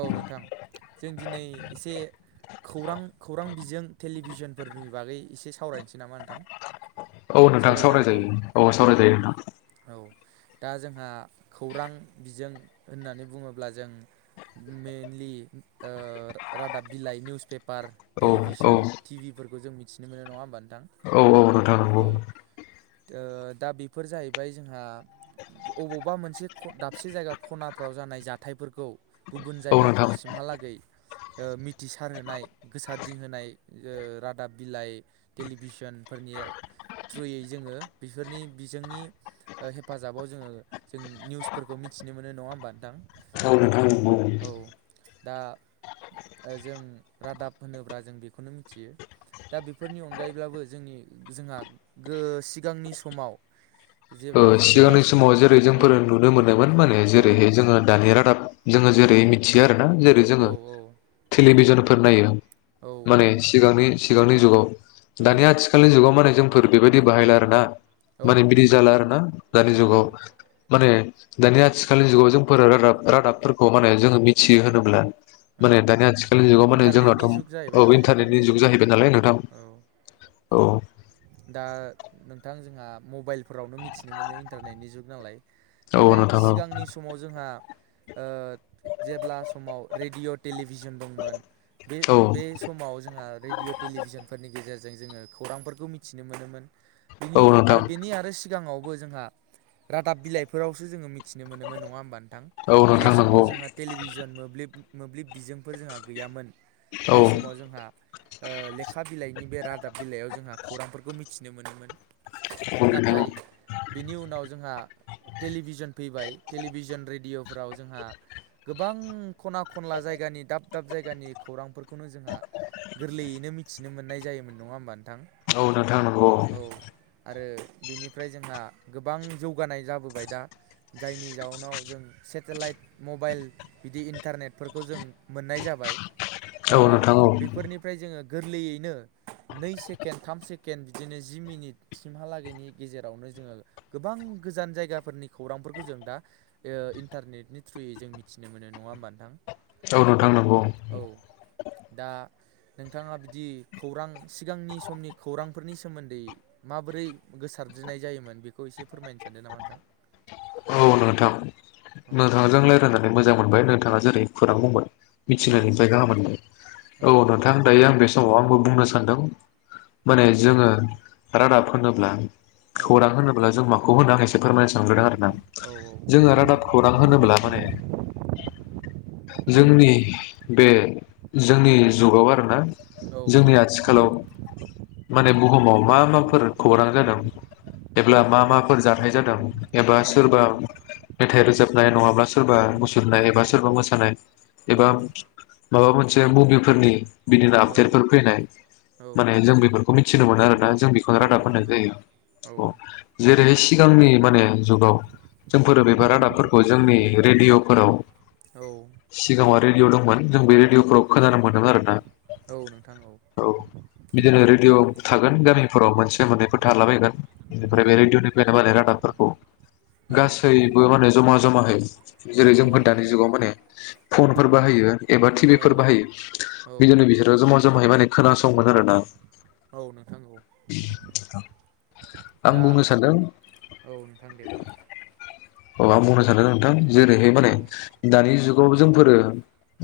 औ नोंथां जों दिनै एसे खौरां खौरां बिजों टेलिभिसजोनफोरनि बागै एसे सावरायनोसै नामा नोंथां? औ नोंथां सावराय सावरायजागोन ना? जायो औ सावराय जायो नोंथां। औ दा जोंहा खौरां बिजों होननानै बुङोब्ला जों मेनलि ओ रादाब बिलाइ निउस पेपार नोंथां औ टेलिभिसन टिभि फोरखौ जों मिनथिनो मोनो नङा होमबा नोंथां? औ औ नोंथां औ नंगौ ओ दा बेफोर जाहैबाय जोंहा अबावबा मोनसे खन दाबसे जायगा खनाफ्राव जानाय जाथायफोरखौ गुबुन औ नोंथां जायगाफोरसिम हालागै ओ मिथिसारहोनाय गोसार दिंहोनाय ओ रादाब बिलाइ टेलिभिसनफो फोरनिया थ्रुयै जोङो बिफोरनि बिजोंनि ओ हेफाजाबाव जोङो जों निउसफोरखौ मिनथिनो [unintelligible] नो मोनो नङा होमबा नोंथां औ नोंथां नंगौ औ दा ओ जों रादाब होनोब्ला जों बेखौनो मिनथियो दा बेफोरनि अनगायैब्लाबो जोंनि जोंहा गो सिगांनि समाव ओ जेब्ला जेब्ला सिगांनि समाव जेरै औ जोंफोर नुनो मोनोमोन माने औ जेरैहाय जोङो दानि रादाब जोङो जेरै मिथियो आरो ना जेरै औ जोङो टेलिभिजनफोर नायो औ माने सिगांनि सिगांनि जुगाव औ दानि आथिखालनि जुगाव माने जों फोर बेबायदि बाहायला आरोना औ माने नोंथां बिदि औ जाला आरोना औ दानि जुगाव औ माने दानि आथिखालनि जुगाव जोंफोर रादाब रादाबफोरखौ माने जोङो मिथियो होनोब्ला माने औ दानि आथिखालनि जुगाव माने जोंनाथ' इन्टारनेटनि जुग जाहैबाय औ नालाय नोंथां इन्टारनेटनि औ जुग जाहैबाय नालाय नोंथां औ औ दा नोंथां जोंहा मबाइलफोरावनो मिनथिनो मोनो इन्टारनेटनि जुग नालाय औ नाथाय नोंथां औ सिगांनि समाव जोंहा ओ जेब्ला समाव रेडिअ' टेलिब भिजोन दंमोन बे औ बे समाव जोंहा रेडिअ' टेलिभिसनफोरनि गेजेर जों जोङो खौरांफोरखौ मिनथिनो मोनोमोन बिनि औ नोंथां आरो बेनि आरो सि सिगांङावबो जोंहा रादाब बिलायफोरावसो जोङो मि थिनो मोनोमोन नङा होम्बा नोंथां औ जे नोंथां समाव नंगौ जोंहा टेलिभिजन मोब्लिब मोब्लिब बिजोंफोर जोंहा गैयामोन बे औ समाव औ जोंहा ओ लेखा बिलायनि बे रादाब बिलायाव जोंहा खौरांफोरखौ मिनथिनो मोनोमोन। नाथाय [unintelligible] बिनि उनाव जोंहा टेलिभिजोन फैबाय टेलिभिजोन रेडिअ' फोराव जोंहा गोबां खना खनला जायगानि दाब दाब जायगानि खौरांफोर खौनो जोंहा गोरलैयैनो मिथिनो मोननाय जायोमोन नङा होमबा नोंथां औ नोंथां नोंगौ औ। आरो बिनिफ्राय जोंहा गोबां जौगानाय जाबोबाय दा। जायनि जाहोनाव जों सेटेलायट मबायल बिदि इन्टारनेटफोरखौ जों मोननाय जाब बाय दा औ नोंथां औ बेफोरनिफ्राय जोङो गोरलैयैनो नै सेकेन्द थाम सेकेन्द बिदिनो जि मिनिट सिमहालागैनि गेजेरावनो जोङो गोबां गोजान जायगाफोरनि नि खौरांफोरखौ जों दा ओ इन्टारनेटनि थ्रुयै जों मिथिनो मोनो नङा होमबा नोंथां। औ नोंथां नोंगौ। औ दा नोंथाङा बिदि खौरां सिगांनि समनि खौरांफोरनि सोमोन्दै माबोरै गोसारज्रिनाय जायोमोन बेखौ एसे फोरमायनो सानदो नामा नोंथां। [inaudible] औ नोंथां औ नोंथांजों रायलायनानै मोजां मोनबाय नोंथाङा जेरै खौरां बुंबाय। औ मिथिनायनिफ्राय गाहाम मोनबाय औ नोंथां दायो आं बे समाव आंबो बुंनो सानदों। औ माने जोङो रादाब होनोब्ला औ खौरां होनोब्ला जों माखौ होनो आं एसे फोरमायनो सानग्रोदों आरोना औ जोङो रादाब खौरां होनोब्ला माने औ जोंनि बे जोंनि जुगाव आरोना औ जोंनि आथिखालाव माने बुहुमाव मा मा फोर खौरां जादों एब्ला मा मा फोर जाथाय जादों एबा सोरबा मेथाय रोजाबनाय नङाब्ला सोरबा मुसुरनाय एबा सोरबा मोसानाय। एबा माबा मोनसे मुभिफोरनि बिदिनो औ आपदेतफोर फैनाय। माने औ जों बेफोरखौ मिथिनो मोनो आरोना जों औ बेखौनो रादाब नोंथां होननाय औ जायो। औ अ जेरैय सिगांनि माने जुगाव जोंफोर उम अबेबाफोर रादाबफोरखौ जोंनि रेडिअ'फोराव औ सिगाङाव रेदिअ' दंमोन जों बे रेदि'अफोराव खोनानो मोनोमोन आरोना औ नोंथां औ। बिदिनो रेदिअ' थागोन गामिफोराव मोनसे मोननै फोर थालाबायगोन औ बेनिफ्राय बे रेडिअनिफ्रायनो माने रादाबफोर खौ गासैबो माने जमा जमा हाय जेरै जोंफोर दानि जुगाव माने फुनफोर बाहायो एबा औ टिभिफोर बाहायो बिदिनो बिसोरो जमा जमाहाय माने खोनासङोमोन आरोना। औ नोंथां नंगौ। आं दा बुंनो सानदों औ नोंथां दे बुं। औ आं बुंनो सानदोंमोन नोंथां जेरैहाय माने औ दानि जुग जोंफोरो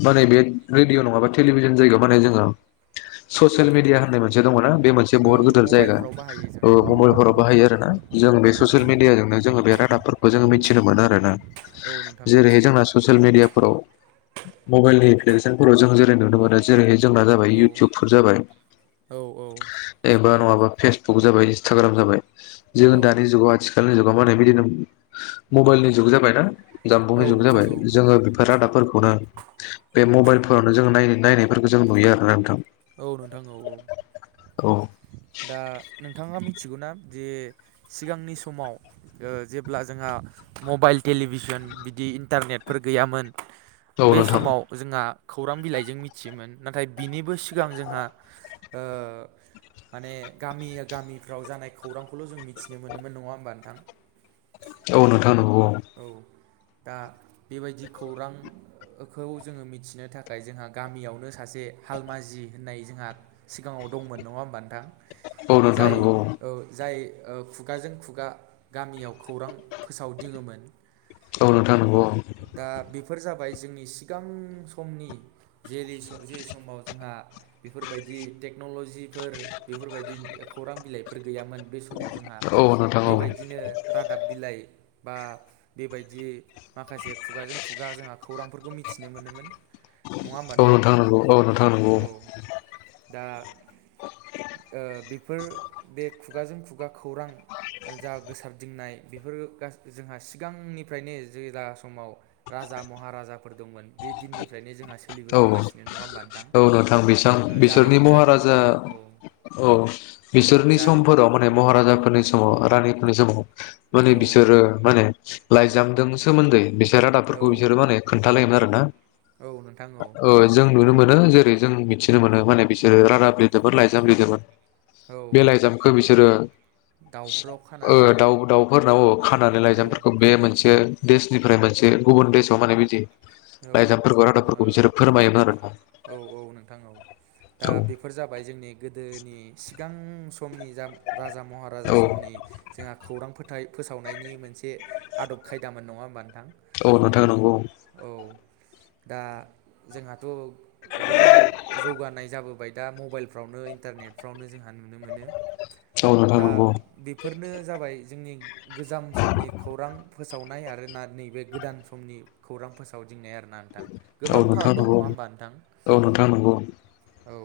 माने बे रेदिअ' नङाबा टेलिभिजन जायगायाव माने जोङो ससियेल मेदिया होननाय मोनसे दङ' ना बे मोनसे ओ बहुत गिदिर जायगा मबाइलफ्राव बाहायो ओ जोङो मबायलफोराव बाहायो आरो ना। जों बे औ ससियेल नोंथां औ मेदियाजोंनो जोङो बे रादाबफोर मिथिनो मोनो आरोना औ नोंथां औ जेरैहाय जोंना ससियेल मेदियाफोराव मबेल [unintelligible] फोराव जों जेरै नुनो मोनो जेरैहाय जोंना जाबाय औ इउटुबफोर जाबाय औ एबा नङाबा फेसबुक जाबाय इन्सटाग्राम जाबाय औ जों दानि जुगाव आथिखालनि जुगाव माने बिदिनो मबायलनि जुग जाबायना औ जानबुंनि जुग नोंथां जाबाय औ जोङो बेफोर रादाबफोरखौनो बे मबायलफोरावनो जों नायनाय नायनायफोरखौ जों नुयो आरोना नोंथां। औ नोंथां औ औ औ दा नोंथाङा मिथिगौना जे सिगांनि समाव ओ जेब्ला जोंहा मबायल टेलिभिजोन बिदि इ-इन्टारनेटफोर गैयामोन। औ बे नोंथां समाव जोंहा खौरां बिलायजों मिथियोमोन नाथाय बिनिबो सि सिगां जोंहा ओ माने गामिया गामिफ्राव जानाय खौरांखौल' जों मिथिनो मोनोमोन नङा होमबा नोंथां। औ नोंथां नोंगौ औ। दा बेबायदि खौरांखौ जोङो मिथिनो थाखाय जोंहा गामियावनो सासे हालमाजि होननाय जोंहा सिगाङाव दंमोन नङा होमबा नोंथां। औ नोंथां जाय नंगौ औ जाय ओ खुगाजों खुगा गामियाव खौरां फोसावदिङोमोन। औ नोंथां नोंगौ औ। दा बेफोर जाबाय जोंनि सिगां समनि जेलि जे समाव जोंहा बेफोरबायदि दि टेक्न'लजिफोर बेफोरबायदि खौरां बिलायफोर गैयामोन बे समाव जोंहा। औ नोंथां औ बेबायदिनो रादाब बिलाय बा बेबायदि माखासे खुगाजों खुगा जोंहा खौरांफोरखौ मिथिनो मोनोमोन नङा होमबा औ नोंथां। नंगौ औ नोंथां नंगौ औ दा ओ बे फोर बे खुगाजों खुगा खौरां जा गोसारदिंनाय बेफोर गासिबो जोंहा सि सिगांनिफ्रायनो जे दा समाव राजा महाराजाफोर दंमोन बे दिननिफ्रायनो जोंहा औ सोलिबोखागासिनो नङा होमबा नोंथां औ नोंथां बिसां ओ बिसोरनि महाराजा जारि-जारिमिनाव औ। औ बिसोरनि जारि समफोराव माने उम दे महाराजाफोरनि समाव रानि नि समाव माने औ बिसोरो माने लायजामदों सोमोन्दै बिसोर रादाबफोरखौ औ बिसोरो माने खोन्थालायोमोन आरोना औ नोंथां औ ओ जों नुनो मोनो जेरै जों मिथिनो मोनो माने बिसोरो रादाब लिरदोंमोन लायजाम लिरदोंमोन। औ बे लायजामखौ बिसोरो दाउफ्राव खानानै ओ दाउ दाउफोरनाव खानानै औ लायजामफोरखौ बे मोनसे देशनि फ्राय मोनसे गुबुन देशाव माने बिदि औ लायजामफोरखौ रादाबफोरखौ ओ बिसोरो फोरमायोमोन आरो। ना औ औ नोंथां औ दा औ बेफोर जाबाय जोंनि गोदोनि सिगां समनि जा राजा महाराजा औ समनि जोंहा खौरांफोर थाय फोसावनायनि मोनसे आदब खायदामोन नङा होमबा। नोंथां औ नोंथां नोंगौ। औ। दा जोंहाथ' गोबां जौगानाय जाबोबाय दा मबायलफ्रावनो इन्टारनेटफ्रावनो जोंहा नुनो मोनो। औ नोंथां दा नंगौ बेफोरनो जाबाय जोंनि गोजाम समनि खौरां फोसाव नाय आरोना नैबे गोदान समनि खौरां फोसाव दिंनाय आरोना नोंथां औ गोबां फाराग नोंथां दं नंगौ नङा होमबा नोंथां। औ नोंथां नंगौ औ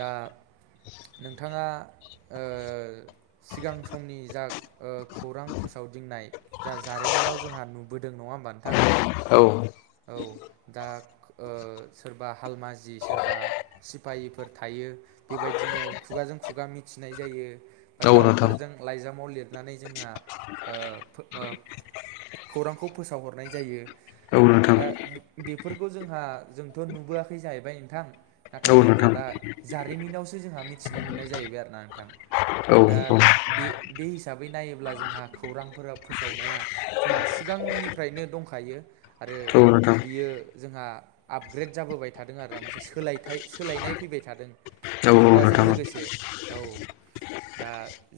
दा नोंथाङा ओ सिगां समनि जा ओ खौरां फोसावदिंनाय जा जारिमिनाव जोंहा नुबोदों नङा होम्बा नोंथां। औ औ दा ओ सोरबा हालमाजि सोरबा सिफायहिफोर थायो बेबायदिनो खुगाजों खुगा मिथिनाय जायो। बा औ नोंथां दाउफोरजों लायजामाव लिरनानै जोंहा ओ फो ओ खौरांखौ फोसावहरनाय जायो औ नोंथां दा बे-बेफोरखौ जोंहा जोंथ' नुबोआखै जाहैबाय नोंथां। नाथाय औ जोंहा नोंथां दा जारिमिनावसो जोंहा मिथिनो मोननाय जाहैबाय आरोना नोंथां। औ दा नोंथां बे-बे हिसाबै नायोब्ला जोंहा खौरांफोराव फोसावनाया जोंहा सि गांनिफ्रायनो दंखायो आरो औ नोंथां औ नोंथां औ नोंथां बियो जोंहा आपग्रेद जाबोबाय थादों आरोना मोनसे सोलायथाय सोलायनाय फैबाय थादों। मुगाजों लोगोसे औ दा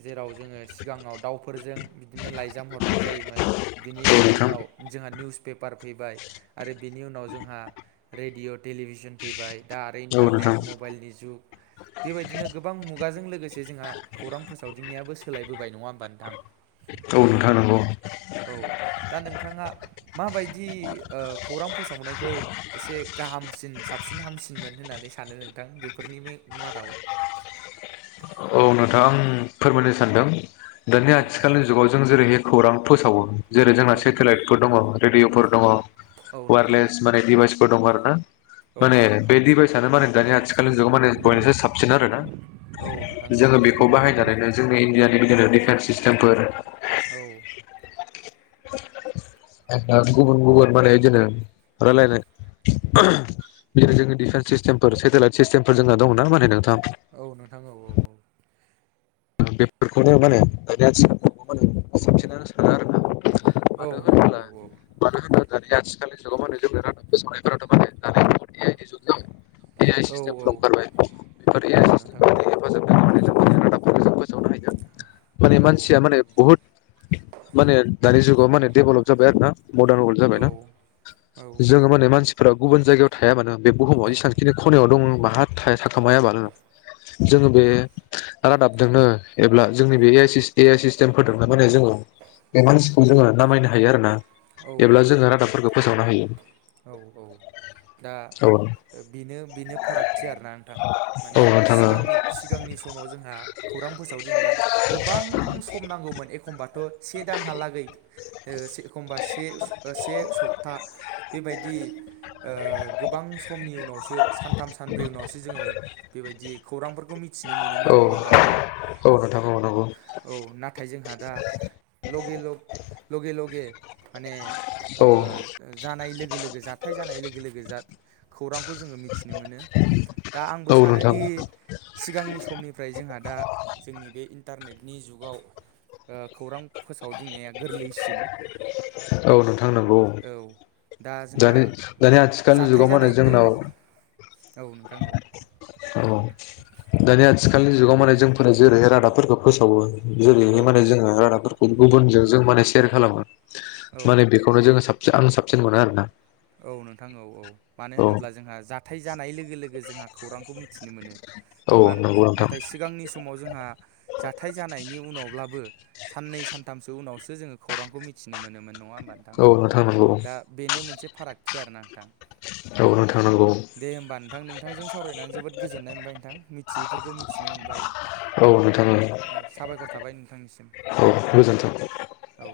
जेराव जोङो सिगाङाव दावफोरजों बिदिनो लाइजाम हरनाय जायोमोन बिनि गेज उनाव जोंहा निउस पेपार फैबाय आरो बिनि उनाव जोंहा रेडिय टेलिभिसन फैबाय दा आरो औ इन्टारनेट मबाइलनि जुग बेबायदिनो गोबां मुगाजों लोगोसे जोंहा खौरां फोसावदिंनायाबो सोलायबोबाय नङा होमबा नोंथां औ नोंथां नोंगौ औ दा नोंथाङा माबायदि ओ खौरां फोसावनायखौ एसे गाहामसिन साब सिन हामसिनमोन होननानै सानो नोंथां बेफोरनि मे मादाव औ नोंथाङा आं फोरमायनो सानदों दानि औ आथिखालनि जुगाव जों जेरैहाय खौरां फोसावो जेरै जोंना औ सेटेलाइटफोर दङ रेडिअफोर दङ औ नोंथां औ वारलेस माने डिभाइसफोर दङ आरो ना। औ माने नोंथां औ बे डिभाइसानो माने दानि आथिखालनि जुगाव माने बयनिसु साबसिन आरोना औ नोंथां औ जोङो बेखौ बाहायनानैनो जोंनि इण्डियानि बिदिनो डिफेन्स सिस्टेमफोर औ गुबुन गुबुन माने इदिनो रायलायनाय बिनो जोंङो डिफेन्स सिस्टेमफोर सेटेलाइट सिस्टेमफोर जोंना दङना मा होनो नोंथां औ नोंथां औ औ औ बेफोरखौनो माने दनिथिगखौबो माने साबसिनानो सानो आरो औ नोंथां औ औ मानो होनोब्ला दानि आथिखालनि जुगाव मा मोनो [unintelligible] ए आइ औ सिस्टेमफोर ओंखारबाय बेफोर ए औ आइ नोंथां सिस्टेमफोर औ हेफाजाब होननानै जों रादाब फोसावनो हायो माने औ मानसिया माने बुहुद माने दानि जुगाव माने डेभलप जाबाय आरो ना मदार्न वभलप जाबायना औ औ जोङो माने मानसिफ्रा गुबुन जायगायाव थाया मानो बे बुहुमाव जेसेबांखिनि खनायाव दङ माहा थाया थाखोमाया मानो जोङो बे रादाबजोंनो एब्ला जोंनि बे ए आइ सिस ए आइ सिस्टेमफोरदोंना माने जोङो बे मानसिखौ जोङो नामायनो हायो आरोना औ जेब्ला नोंथां औ जोङो रादाबफोरखौ फोसावनो हायो। औ औ दा औ ओ बेनो बेनो फारागथि आरोना नोंथां माने औ नोंथां सिगांनि सिगांनि समाव जोंहा खौरां फोसाव फैनाया गोबां सम नांगौमोन एखमबाथ से दानहालागै ओ से एखमबा से सो ओ से सप्ता बेबायदि ओ गोबां समनि उनावसो सानथाम सानब्रै उनावसो जोङो बेबायदि खौरांफोरखौ मिथिनो मोनोमोन औ नङा होमबा नोंथां? औ नोंथां औ नंगौ औ नाथाय जोंहा दा लगे लग लगे लगे माने औ ओ जानाय लोगो लोगो जाथाय जानाय लोगो लोगो जा खौरांखौ जोङो मिथिनो मोनो। दा आंबो औ नोंथां सानोदि सिगांनि समनिफ्राय जोंहा दा जोंनि बे इन्टारनेट नि जुगाव ओ खौरां फोसावदिंनाया गोरलैसिन। औ नोंथां नोंगौ औ दा जोंहा दानि दानि आथिखालनि जाथाय जुगाव मा जानाय होनो ओ जोंनाव औ नोंथां औ औ दानि आथिखालनि जुगाव माने जोंफोर जेरैहाय रादाबफोरखौ फोसावो। औ जेरैहाय माने जोङो रादाबफोरखौ गुबुनजों जों माने सेयार खालामो औ माने बेखौनो जोङो साब आं साबसिन मोनो आरोना। औ नोंथां औ औ मानो औ होनोब्ला जोंहा जाथाय जानाय लोगो लोगो जोंहा खौरांखौ मिथिनो मोनो। औ मान नंगौ नोंथां नाथाय सिगांनि समाव जोंहा जाथाय जानायनि उ उनावब्लाबो साननै सानथामसो उनावसो जोङो खौरांखौ मिथिनो मोनोमोन नङा होमबा नोंथां? औ नंगौ दा बेनो मोनसे फारागथि आरोना। नोंथां औ नोंथां नंगौ दे होमबा नोंथां नोंथांजों सावरायनानै जोबोद गोजोननाय मोनबाय नोंथां मिथियैफोरखौ मिथिनो मोनबाय। औ नोंथां ओ साबायखर थाबाय नोंथांनिसिम औ गोजोन्थों औ